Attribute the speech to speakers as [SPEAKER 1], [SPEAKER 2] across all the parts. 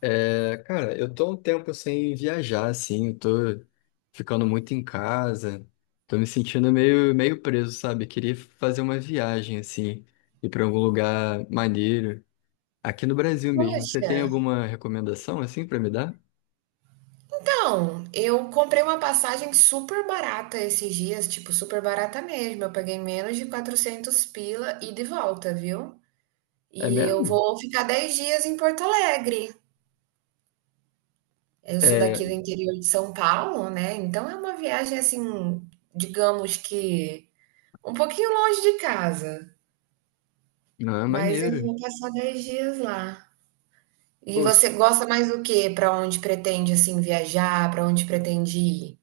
[SPEAKER 1] É, cara, eu tô um tempo sem viajar, assim, eu tô ficando muito em casa, tô me sentindo meio preso, sabe? Queria fazer uma viagem, assim, ir pra algum lugar maneiro, aqui no Brasil mesmo. Você
[SPEAKER 2] Poxa,
[SPEAKER 1] tem alguma recomendação, assim, pra me dar?
[SPEAKER 2] então, eu comprei uma passagem super barata esses dias, tipo, super barata mesmo. Eu paguei menos de 400 pila e de volta, viu?
[SPEAKER 1] É
[SPEAKER 2] E eu
[SPEAKER 1] mesmo?
[SPEAKER 2] vou ficar 10 dias em Porto Alegre. Eu sou
[SPEAKER 1] É,
[SPEAKER 2] daqui do interior de São Paulo, né? Então é uma viagem assim, digamos que um pouquinho longe de casa,
[SPEAKER 1] não, é
[SPEAKER 2] mas eu
[SPEAKER 1] maneiro.
[SPEAKER 2] vou passar 10 dias lá. E
[SPEAKER 1] Pô,
[SPEAKER 2] você gosta mais do que? Para onde pretende assim viajar? Para onde pretende ir?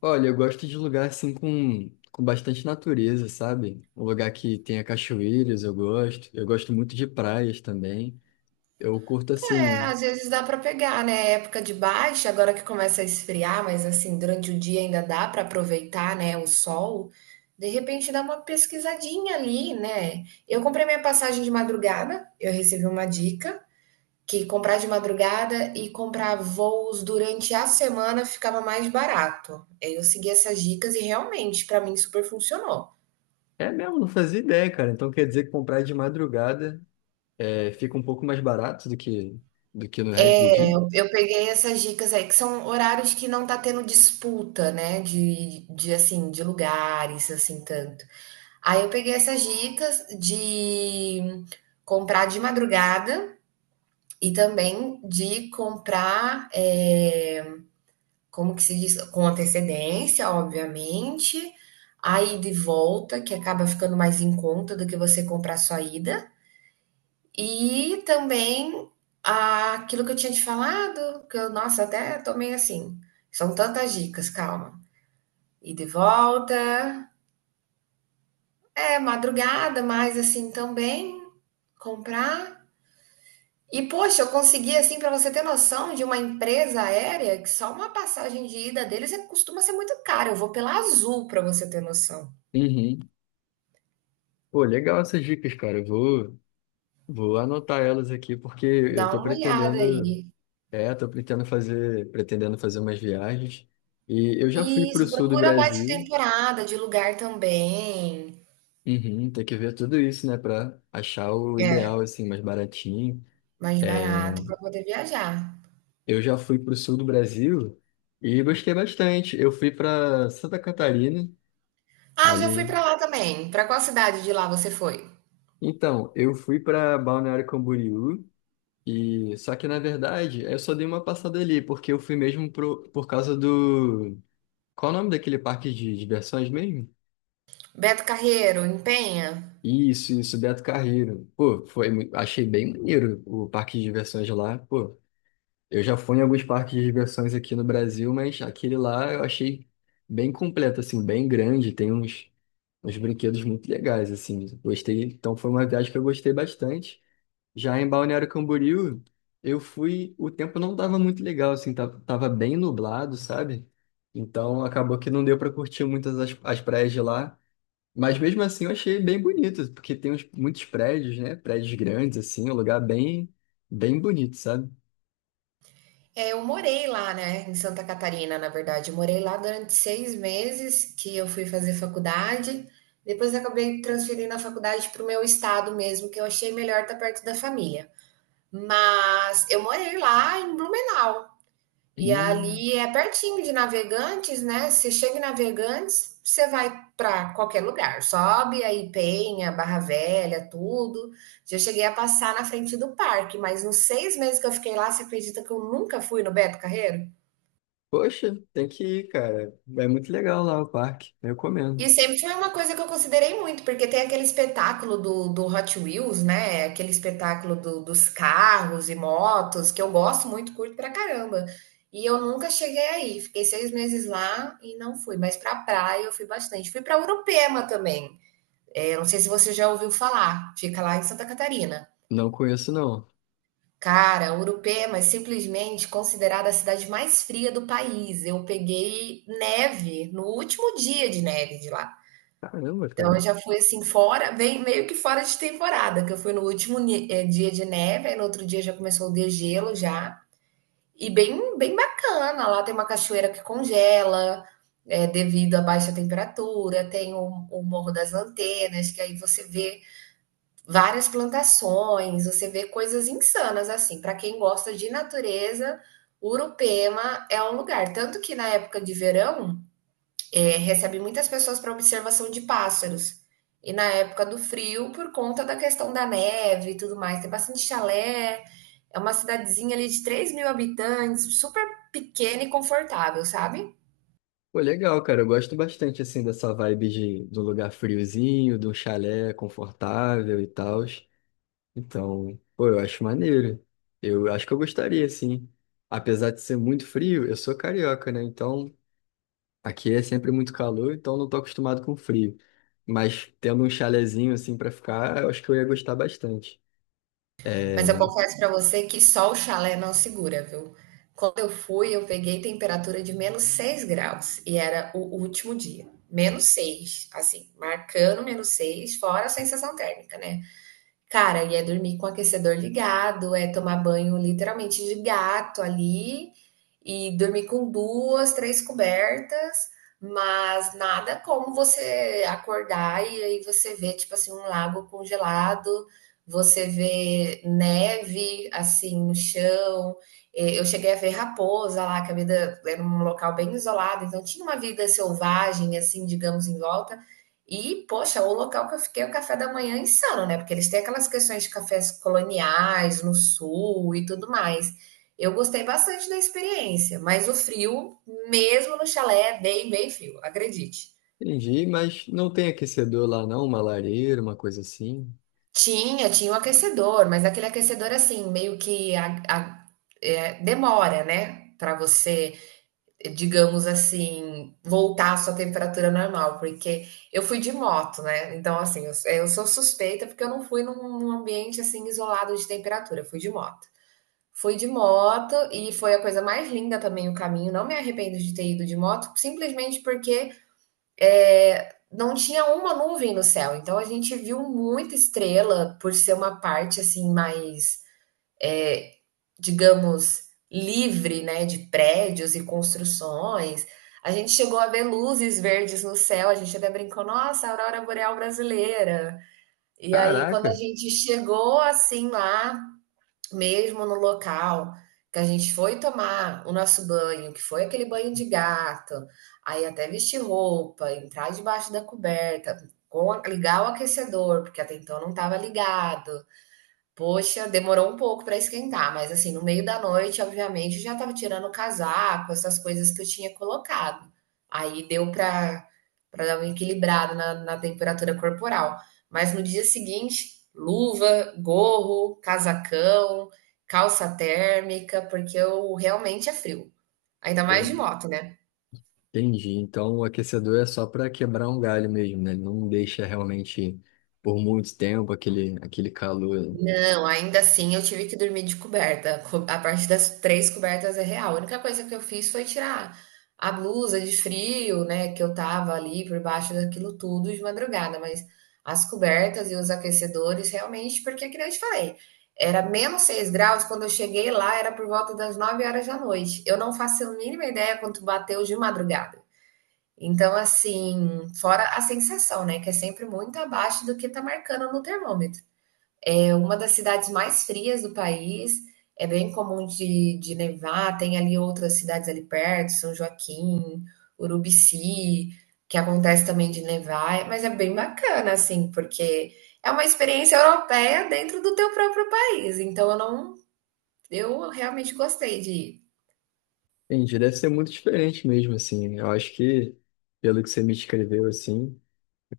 [SPEAKER 1] olha, eu gosto de lugar, assim, com bastante natureza, sabe? Um lugar que tenha cachoeiras, eu gosto. Eu gosto muito de praias também. Eu curto,
[SPEAKER 2] É,
[SPEAKER 1] assim...
[SPEAKER 2] às vezes dá para pegar, né? É época de baixa, agora que começa a esfriar, mas assim, durante o dia ainda dá para aproveitar, né, o sol. De repente dá uma pesquisadinha ali, né? Eu comprei minha passagem de madrugada, eu recebi uma dica que comprar de madrugada e comprar voos durante a semana ficava mais barato. Aí eu segui essas dicas e realmente para mim super funcionou.
[SPEAKER 1] É mesmo, não fazia ideia, cara. Então quer dizer que comprar de madrugada é, fica um pouco mais barato do que no resto do dia?
[SPEAKER 2] Eu peguei essas dicas aí, que são horários que não tá tendo disputa, né? De assim, de lugares, assim, tanto. Aí eu peguei essas dicas de comprar de madrugada e também de comprar, como que se diz? Com antecedência, obviamente. A ida e volta, que acaba ficando mais em conta do que você comprar só a ida. E também ah, aquilo que eu tinha te falado, que eu, nossa, até tomei assim. São tantas dicas, calma. E de volta. É, madrugada, mas assim também comprar. E poxa, eu consegui assim para você ter noção de uma empresa aérea que só uma passagem de ida deles costuma ser muito cara. Eu vou pela Azul para você ter noção.
[SPEAKER 1] Uhum. Pô, legal essas dicas, cara. Eu vou anotar elas aqui porque eu
[SPEAKER 2] Dá
[SPEAKER 1] tô
[SPEAKER 2] uma olhada
[SPEAKER 1] pretendendo,
[SPEAKER 2] aí.
[SPEAKER 1] é, tô pretendendo fazer umas viagens. E eu já fui pro
[SPEAKER 2] Isso,
[SPEAKER 1] sul do
[SPEAKER 2] procura baixa
[SPEAKER 1] Brasil.
[SPEAKER 2] temporada de lugar também.
[SPEAKER 1] Uhum, tem que ver tudo isso, né, pra achar o
[SPEAKER 2] É.
[SPEAKER 1] ideal, assim, mais baratinho.
[SPEAKER 2] Mais barato
[SPEAKER 1] É,
[SPEAKER 2] para poder viajar.
[SPEAKER 1] eu já fui pro sul do Brasil e gostei bastante. Eu fui pra Santa Catarina.
[SPEAKER 2] Ah, já fui
[SPEAKER 1] Ali.
[SPEAKER 2] para lá também. Para qual cidade de lá você foi?
[SPEAKER 1] Então, eu fui para Balneário Camboriú e só que na verdade eu só dei uma passada ali porque eu fui mesmo pro, por causa do qual o nome daquele parque de diversões mesmo?
[SPEAKER 2] Beto Carreiro, em Penha?
[SPEAKER 1] Isso, Beto Carreiro. Pô, foi, achei bem maneiro o parque de diversões lá. Pô, eu já fui em alguns parques de diversões aqui no Brasil, mas aquele lá eu achei bem completo, assim, bem grande. Uns brinquedos muito legais, assim. Gostei. Então foi uma viagem que eu gostei bastante. Já em Balneário Camboriú, eu fui, o tempo não estava muito legal, assim, tava bem nublado, sabe? Então acabou que não deu para curtir muitas as praias de lá. Mas mesmo assim eu achei bem bonito, porque muitos prédios, né? Prédios grandes, assim, um lugar bem, bem bonito, sabe?
[SPEAKER 2] É, eu morei lá, né, em Santa Catarina, na verdade. Eu morei lá durante 6 meses que eu fui fazer faculdade. Depois eu acabei transferindo a faculdade para o meu estado mesmo, que eu achei melhor estar perto da família. Mas eu morei lá em Blumenau.
[SPEAKER 1] E,
[SPEAKER 2] E ali é pertinho de Navegantes, né? Você chega em Navegantes, você vai para qualquer lugar. Sobe aí Penha, Barra Velha, tudo. Já cheguei a passar na frente do parque, mas nos 6 meses que eu fiquei lá, você acredita que eu nunca fui no Beto Carreiro?
[SPEAKER 1] poxa, tem que ir, cara. É muito legal lá o parque, eu
[SPEAKER 2] E
[SPEAKER 1] recomendo.
[SPEAKER 2] sempre foi uma coisa que eu considerei muito, porque tem aquele espetáculo do Hot Wheels, né? Aquele espetáculo dos carros e motos, que eu gosto muito, curto pra caramba. E eu nunca cheguei aí. Fiquei 6 meses lá e não fui. Mas pra praia eu fui bastante. Fui pra Urupema também. É, não sei se você já ouviu falar. Fica lá em Santa Catarina.
[SPEAKER 1] Não conheço, não.
[SPEAKER 2] Cara, Urupema é simplesmente considerada a cidade mais fria do país. Eu peguei neve no último dia de neve de lá.
[SPEAKER 1] Caramba,
[SPEAKER 2] Então
[SPEAKER 1] cara.
[SPEAKER 2] eu já fui assim fora, bem meio que fora de temporada, que eu fui no último dia de neve, aí no outro dia já começou o degelo já. E bem, bem bacana, lá tem uma cachoeira que congela, devido à baixa temperatura, tem o Morro das Lanternas, que aí você vê várias plantações, você vê coisas insanas assim. Para quem gosta de natureza, Urupema é um lugar. Tanto que na época de verão recebe muitas pessoas para observação de pássaros. E na época do frio, por conta da questão da neve e tudo mais, tem bastante chalé. É uma cidadezinha ali de 3.000 habitantes, super pequena e confortável, sabe?
[SPEAKER 1] Pô, legal, cara. Eu gosto bastante, assim, dessa vibe de um lugar friozinho, de um chalé confortável e tal. Então, pô, eu acho maneiro. Eu acho que eu gostaria, assim. Apesar de ser muito frio, eu sou carioca, né? Então, aqui é sempre muito calor, então não tô acostumado com frio. Mas tendo um chalezinho, assim, pra ficar, eu acho que eu ia gostar bastante. É,
[SPEAKER 2] Mas eu confesso para você que só o chalé não segura, viu? Quando eu fui, eu peguei temperatura de -6 graus e era o último dia. Menos 6 assim, marcando menos 6 fora a sensação térmica, né? Cara, e é dormir com o aquecedor ligado, é tomar banho literalmente de gato ali e dormir com duas, três cobertas, mas nada como você acordar e aí você vê, tipo assim, um lago congelado, você vê neve assim no chão. Eu cheguei a ver raposa lá, que a vida era um local bem isolado, então tinha uma vida selvagem, assim, digamos, em volta, e, poxa, o local que eu fiquei, é o café da manhã é insano, né? Porque eles têm aquelas questões de cafés coloniais no sul e tudo mais. Eu gostei bastante da experiência, mas o frio, mesmo no chalé, é bem, bem frio, acredite.
[SPEAKER 1] entendi, mas não tem aquecedor lá, não? Uma lareira, uma coisa assim?
[SPEAKER 2] Tinha, tinha um aquecedor, mas aquele aquecedor assim, meio que a- é, demora, né? Para você digamos assim, voltar à sua temperatura normal, porque eu fui de moto, né? Então, assim, eu sou suspeita porque eu não fui num ambiente assim isolado de temperatura, eu fui de moto. Fui de moto e foi a coisa mais linda também o caminho. Não me arrependo de ter ido de moto, simplesmente porque não tinha uma nuvem no céu. Então a gente viu muita estrela por ser uma parte assim mais digamos, livre, né, de prédios e construções. A gente chegou a ver luzes verdes no céu, a gente até brincou, nossa, aurora boreal brasileira. E aí, quando a
[SPEAKER 1] Caraca!
[SPEAKER 2] gente chegou assim lá, mesmo no local, que a gente foi tomar o nosso banho, que foi aquele banho de gato, aí até vestir roupa, entrar debaixo da coberta, ligar o aquecedor, porque até então não estava ligado. Poxa, demorou um pouco para esquentar, mas assim, no meio da noite, obviamente, eu já estava tirando o casaco, essas coisas que eu tinha colocado. Aí deu para dar uma equilibrada na temperatura corporal. Mas no dia seguinte, luva, gorro, casacão, calça térmica, porque eu realmente é frio. Ainda mais
[SPEAKER 1] É.
[SPEAKER 2] de moto, né?
[SPEAKER 1] Entendi. Então o aquecedor é só para quebrar um galho mesmo, né? Ele não deixa realmente por muito tempo aquele, aquele calor.
[SPEAKER 2] Não, ainda assim eu tive que dormir de coberta. A parte das três cobertas é real. A única coisa que eu fiz foi tirar a blusa de frio, né, que eu tava ali por baixo daquilo tudo de madrugada, mas as cobertas e os aquecedores realmente, porque que nem eu te falei, era -6 graus, quando eu cheguei lá era por volta das 9 horas da noite. Eu não faço a mínima ideia quanto bateu de madrugada. Então, assim, fora a sensação, né, que é sempre muito abaixo do que tá marcando no termômetro. É uma das cidades mais frias do país, é bem comum de nevar, tem ali outras cidades ali perto, São Joaquim, Urubici, que acontece também de nevar, é, mas é bem bacana, assim, porque é uma experiência europeia dentro do teu próprio país, então eu não, eu realmente gostei de ir.
[SPEAKER 1] Entendi. Deve ser muito diferente mesmo, assim. Eu acho que, pelo que você me escreveu, assim,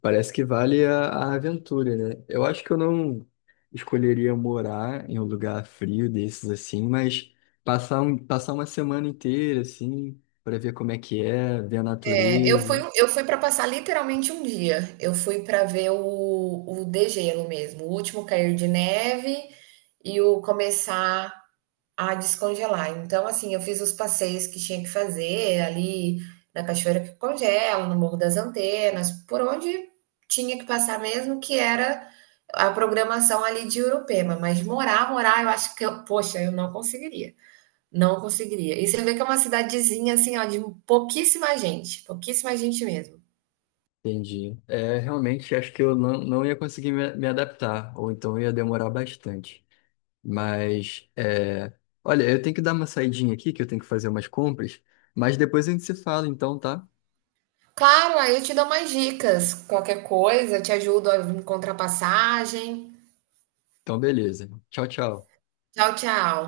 [SPEAKER 1] parece que vale a aventura, né? Eu acho que eu não escolheria morar em um lugar frio desses, assim, mas passar, um, passar uma semana inteira, assim, para ver como é que é, ver a
[SPEAKER 2] É,
[SPEAKER 1] natureza.
[SPEAKER 2] eu fui para passar literalmente um dia, eu fui para ver o degelo mesmo, o último cair de neve e o começar a descongelar. Então, assim, eu fiz os passeios que tinha que fazer ali na Cachoeira que Congela, no Morro das Antenas, por onde tinha que passar mesmo, que era a programação ali de Urupema. Mas morar, morar, eu acho que eu, poxa, eu não conseguiria. Não conseguiria. E você vê que é uma cidadezinha, assim, ó, de pouquíssima gente mesmo.
[SPEAKER 1] Entendi. É, realmente acho que eu não ia conseguir me adaptar, ou então ia demorar bastante. Mas, é, olha, eu tenho que dar uma saidinha aqui, que eu tenho que fazer umas compras, mas depois a gente se fala, então, tá?
[SPEAKER 2] Claro, aí eu te dou mais dicas, qualquer coisa, eu te ajudo a encontrar passagem.
[SPEAKER 1] Então, beleza. Tchau, tchau.
[SPEAKER 2] Tchau, tchau.